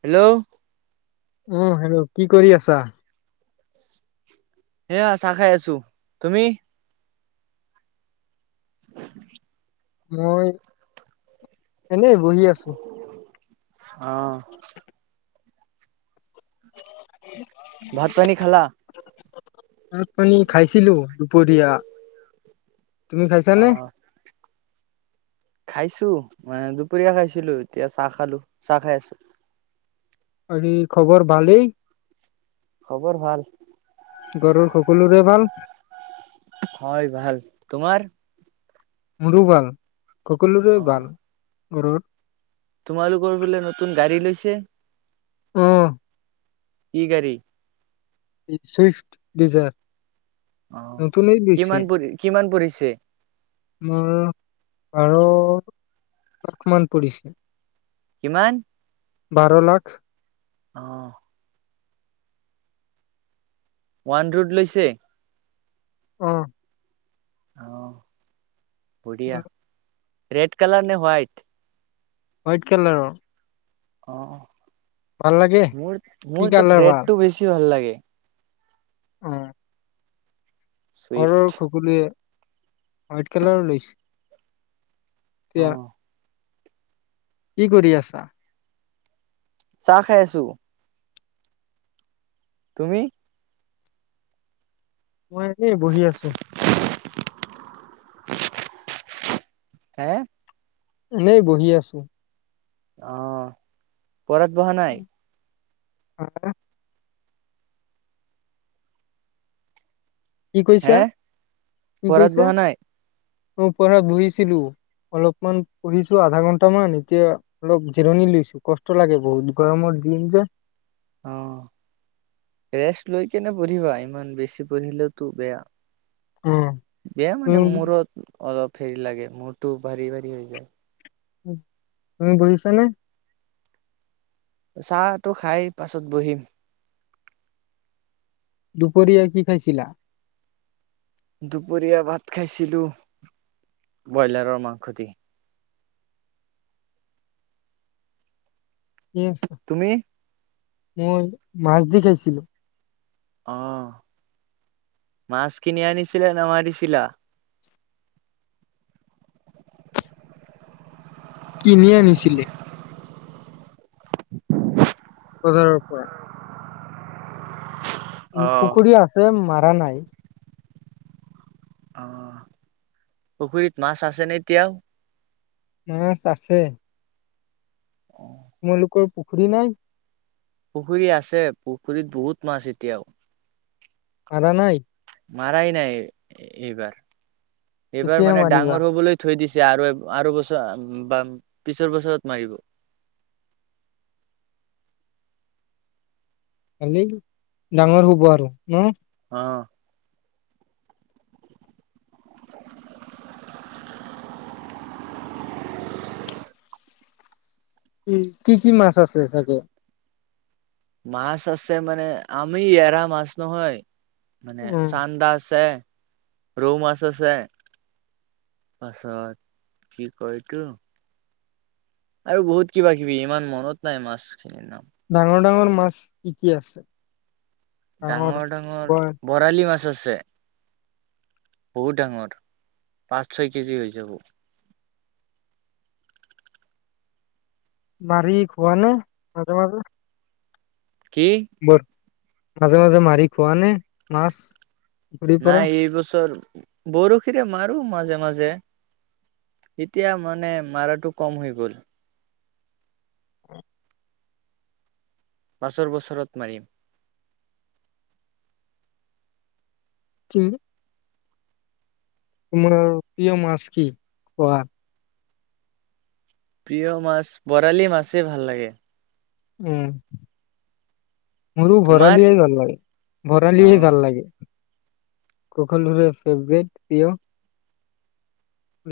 Hello. অ', hello কি কৰি আছা? এইয়া চাহ খাই আছো, তুমি? [inaudible] মই, এনেই বহি আছোঁ। অ'। ভাত পানী খালা? ভাত পানী খাইছিলোঁ, দুপৰীয়া। তুমি খাইছা নে? খাইছোঁ, মানে দুপৰীয়া খাইছিলোঁ, এতিয়া চাহ খালোঁ, চাহ খাই আছোঁ। আৰি খবৰ ভালেই? খবৰ ভাল। ঘৰৰ সকলোৰে ভাল? হয়, ভাল, তোমাৰ? মোৰো ভাল। ককলোৰে অ' ভাল। ঘৰত তোমালোকৰ বোলে নতুন [unintelligible] অ'। কি গাড়ী? ইট, চুইফট ডিজাৰ। অ' নতুনেই লৈছে। কিমান পৰি, কিমান পৰিছে? মোৰ বাৰ লাখ মান পৰিছে। কিমান? বাৰ লাখ। অ'। ওৱান ৰোড লৈছে? অ'। অ'। বঢ়িয়া। ৰেড কালাৰ নে হোৱাইট? হোৱাইট কালাৰৰ। অ', ভাল লাগে? অ'। মোৰ, কি মোৰ তাত কালাৰ ৰেডটো বেছি ভাল লাগে। [inaudible] উম। চুইফ্ট। ঘৰৰ খকলোৰে হোৱাইট কালাৰৰ লৈছে। অ'। এতিয়া কি কৰি আছা? চাহ খাই আছোঁ। তুমি? মই এনেই বহি আছোঁ। হে। এনেই বহি আছো। অহ। ঘৰত বহা নাই? আ। কি হে কৈছা, কি পঢ়াত কৈছা? বহা নাই মই পঢ়াত বহিছিলোঁ, অলপমান পঢ়িছোঁ আধা ঘন্টামান। এতিয়া অলপ জিৰণি লৈছোঁ কষ্ট লাগে বহুত গৰমৰ দিন যে। অ' ৰেষ্ট লৈ কেনে পঢ়িবা, ইমান বেছি পঢ়িলেওতো বেয়া। অ বেয়া তুমি মানে মোৰত।। অলপ হেৰি লাগে মূৰটো ভাৰি ভাৰি হৈ যায়। তুমি বুজিছা নে? চাহটো খাই পাছত বহিম। দুপৰীয়া কি খাইছিলা? দুপৰীয়া ভাত খাইছিলোঁ, ব্ৰইলাৰৰ মাংস দি। তুমি [inaudible] মই মাছ দি খাইছিলোঁ। আহ মাছ কিনি আনিছিলে নে মাৰিছিলা? কিনি আনিছিলি? বজাৰৰ পৰা। উম, অ পুখুৰী আছে মা মাৰা নাই। অহ, পুখুৰীত মাছ আছেনে এতিয়াও? মাছ আছে। অ। তোমালোকৰ পুখুৰী নাই? পুখুৰী আছে পুখুৰীত বহুত মাছ এতিয়াও। মাৰা নাই? মাৰাই নাই, এইবাৰ। এইবাৰ কেতিয়া মানে মাৰিবা ডাঙৰ হ'বলৈ থৈ দিছে। আৰু আৰু বছৰ বা পিছৰ বছৰত মাৰিব। খালি ডাঙৰ হ'ব আৰু ন? অ। উ, কি কি মাছ আছে চাগে? মাছ আছে মানে আমি এৰা মাছ নহয়। মানে উম চান্দা আছে। ৰৌ মাছ আছে পাছত কি কয় এইটো? আৰু বহুত কিবা কিবি ইমান মনত নাই মাছ খিনিৰ নাম। ডাঙৰ ডাঙৰ মাছ কি কি আছে? ডাঙৰ ডাঙৰ ব বৰালি মাছ আছে। যে। বহুত ডাঙৰ পাঁচ ছয় কেজি হৈ যাব। মাৰি খোৱা নে মাজে মাজে? কি? বৰ মাজে মাজে মাৰি খোৱা নে মাছ? পুখুৰী পৰা নাই এইবছৰ। বৰশীৰে মাৰো মাজে মাজে, এতিয়া মানে মাৰাটো কম হৈ গ'ল। পাছৰ বছৰত মাৰিম। কিম তোমাৰ প্ৰিয় মাছ কি? কোৱা। প্ৰিয় মাছ বৰালি মাছে ভাল লাগে। উম। মোৰো তোমাৰ? বৰালিয়ে ভাল লাগে, বৰালিয়ে অ'। ভাল লাগে। সকলোৰে ফেভাৰিট প্ৰিয়।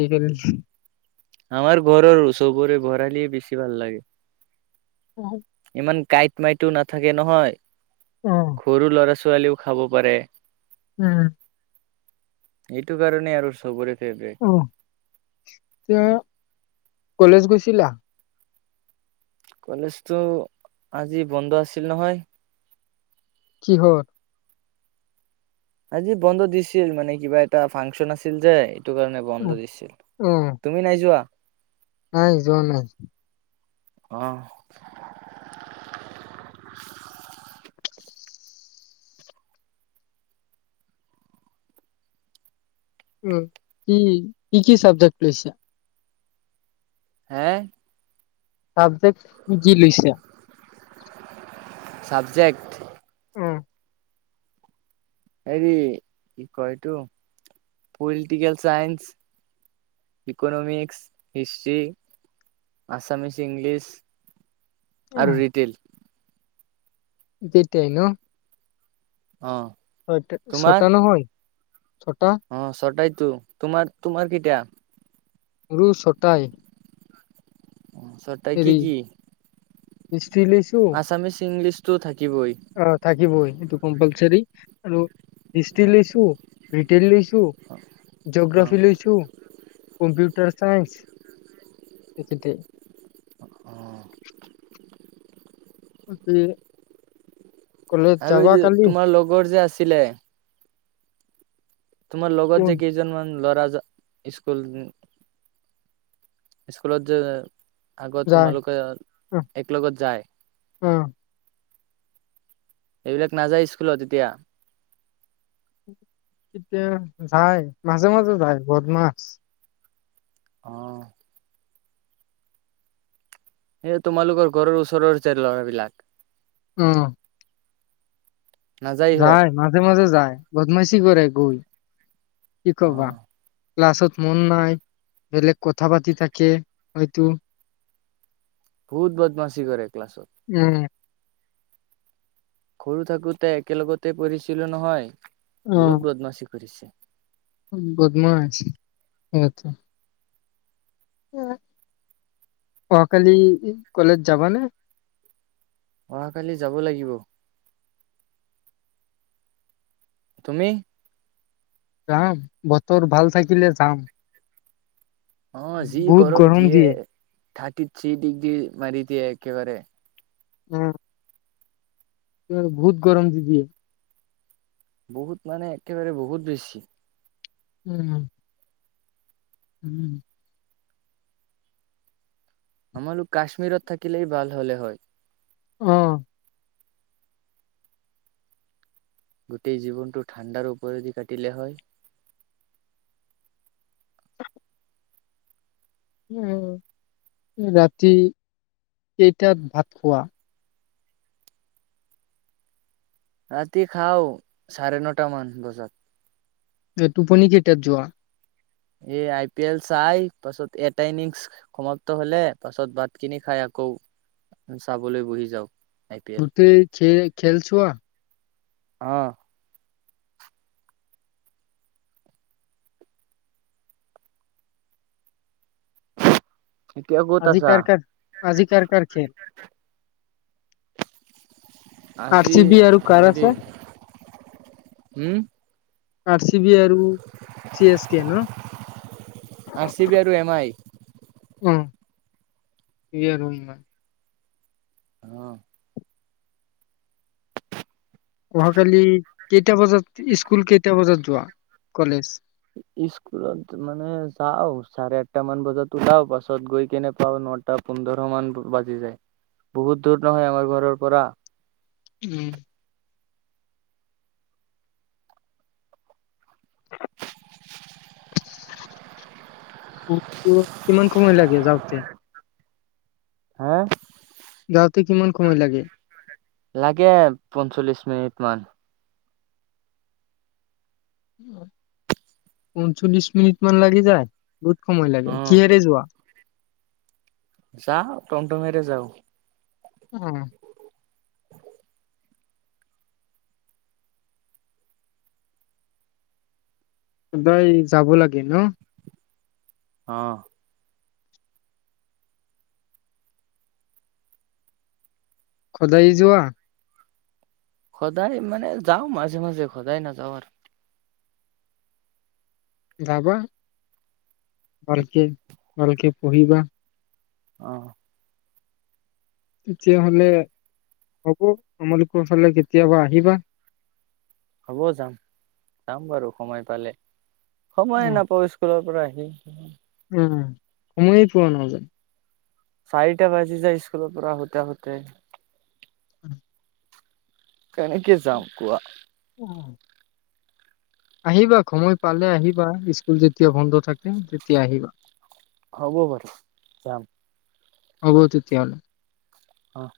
ৰিভেল আমাৰ ঘৰৰ চবৰে বৰালিয়ে বেছি ভাল লাগে। ইমান [unintelligible] কাঁইট, মাইটো নাথাকে নহয়? অ সৰু ল'ৰা ছোৱালীয়েও খাব পাৰে। উম। সেইটো কাৰণে আৰু চবৰে। ফেভৰেট অহ। [unintelligible] কলেজ গৈছিলা? কলেজটো আজি বন্ধ আছিল নহয়? কিহৰ? আজি বন্ধ দিছিল মানে কিবা এটা ফাংচন আছিল যে। সেইটো কাৰণে বন্ধ দিছিল। অ তুমি নাই যোৱা? নাই, যোৱা নাই। অহ। উম, কি? কি কি চাবজেক্ট লৈছা? হে! চাবজেক্ট কি কি লৈছা? চাবজেক্ট। হেৰি, কি কয় এইটো political science, economics, history, Assamese, English. আৰু ৰিটেইল। বিতেই ন? অ হয়, তোমাৰ ছটা নহয়? ছটা অ', ছটাইতো। তোমাৰ? তোমাৰ কেইটা? মোৰো ছটাই। অ', ছটাই কি হেৰি কি? [unintelligible] আচামিছ, ইংলিছ টো থাক অ', থাকিবই সেইটো কম্পালচাৰি আৰু হিষ্ট্ৰী লৈছো, ৰিটেল লৈছ আৰু অ অ জগ্ৰাফি লৈছো কম্পিউটাৰ চাইেন্ঞ্চ [unintelligible] অহ। [unintelligible] আৰু এই যাবা যে কালি তোমাৰ লগৰ যে আছিলে।। তোমাৰ লগত যে, কোন কেইজনমান ল'ৰাজন ইস্কুল ইস্কুলত যে আগত যায় তোমালোকে অ এক লগত যায়। অ সেইবিলাক নাযায় স্কুলত এতিয়া? কেতিয়া যায় মাজে, মাজে যায় বদমাছ। অহ! সেই তোমালোকৰ ঘৰৰ ওচৰৰ যে ল'ৰা বিলাক।। উম, নাযায় ইহঁত যায় মাজে মাজে যায়। বদমাচী কৰে গৈ। কি অ কবা। ক্লাছত মন নাই, বেলেগ কথা পাতি থাকে সেই টো। বহুত বদ মচী কৰে ক্লাছত। উম, সৰু থাকোতে একেলগতে পঢ়িছিলো নহয়।। বহুত বদমাচী কৰে। কৰিছে। বদমচ সিহঁতে। কোৱা অহাকালি কলেজ যাবানে? অহাকালি যাব লাগিব। তুমি? যাম, বতৰ ভাল থাকিলে যাম। অ যি গৰম দিয়ে থাৰ্টি থ্ৰী ডিগ্ৰী মাৰি দিয়ে। একেবাৰে। উম, ওম বহুত গৰম দিয়ে। বহুত মানে একেবাৰে বহুত বেছি।। উম, উম [inaudible] আমাৰো কাশ্মীৰত থাকিলেই ভাল হলে হয়। উম গোটেই জীৱনটো ঠাণ্ডাৰ ওপৰেদি কাটিলে হয়! উ ৰাতি কেইটাত ভাত খোৱা। ৰাতি খাওঁ চাৰে নটা মান বজাত টোপনি কেইটাত যোৱা এ আই পি এল চাই পাছত এটা ইনিংছ সমাপ্ত হলে পাছত ভাতখিনি খাই আকৌ চাবলৈ বহি যাওক গোটেই খে খেল চোৱা! আহ। এতিয়া ক'ত আজি আছা কাৰ কাৰ আজি কাৰ কাৰ খেল আৰ আজি চি বি আৰু কাৰ হেৰি আছে উম! আৰ চি বি আৰু চি এছ কে ন আৰ চি বি আৰু এম আই উম ইয়ে ৰুম হয় আহ অহাকালি কেইটা বজাত স্কুল কেইটা বজাত যোৱা কলেজ। স্কুলত মানে যাওঁ চাৰে আঠটা মান বজাত উলাও পাছত গৈ কেনে পাও নটা পোন্ধৰ মান বাজি যায় বহুত দূৰ নহয় আমাৰ ঘৰৰ পৰা! উম উম কিমান সময় লাগে যাওঁতে, হা যাওঁতে কিমান সময় লাগে। লাগে পঞ্চল্লিশ মিনিট মান, পঞ্চল্লিশ মিনিট মান লাগি যায়। বহুত সময় লাগে অ কিহেৰে যোৱা, যাওঁ টমটমেৰে যাওঁ! উম! সদায় যাব লাগে ন অহ! সদায় যোৱা। সদায় মানে যাওঁ মাজে মাজে সদায় নাযাওঁ আৰু, যাবা ভালকে ভালকে পঢ়িবা। অহ, তেতিয়াহ'লে হ'ব আমালোকৰ ফালে কেতিয়াবা আহিবা। হ'ব যাম যাম বাৰু সময় পালে, সময়ে উম। নাপাওঁ স্কুলৰ পৰা আহি! [unintelligible] উম সময়ে পোৱা নাযায়। চাৰিটা বাজি যায় স্কুলৰ পৰা আহোতে আহোতে কেনেকে যাম কোৱা। উম! আহিবা সময় পালে আহিবা স্কুল যেতিয়া বন্ধ থাকে তেতিয়া আহিবা, হ'ব বাৰু যাম। হ'ব তেতিয়াহ'লে, অহ!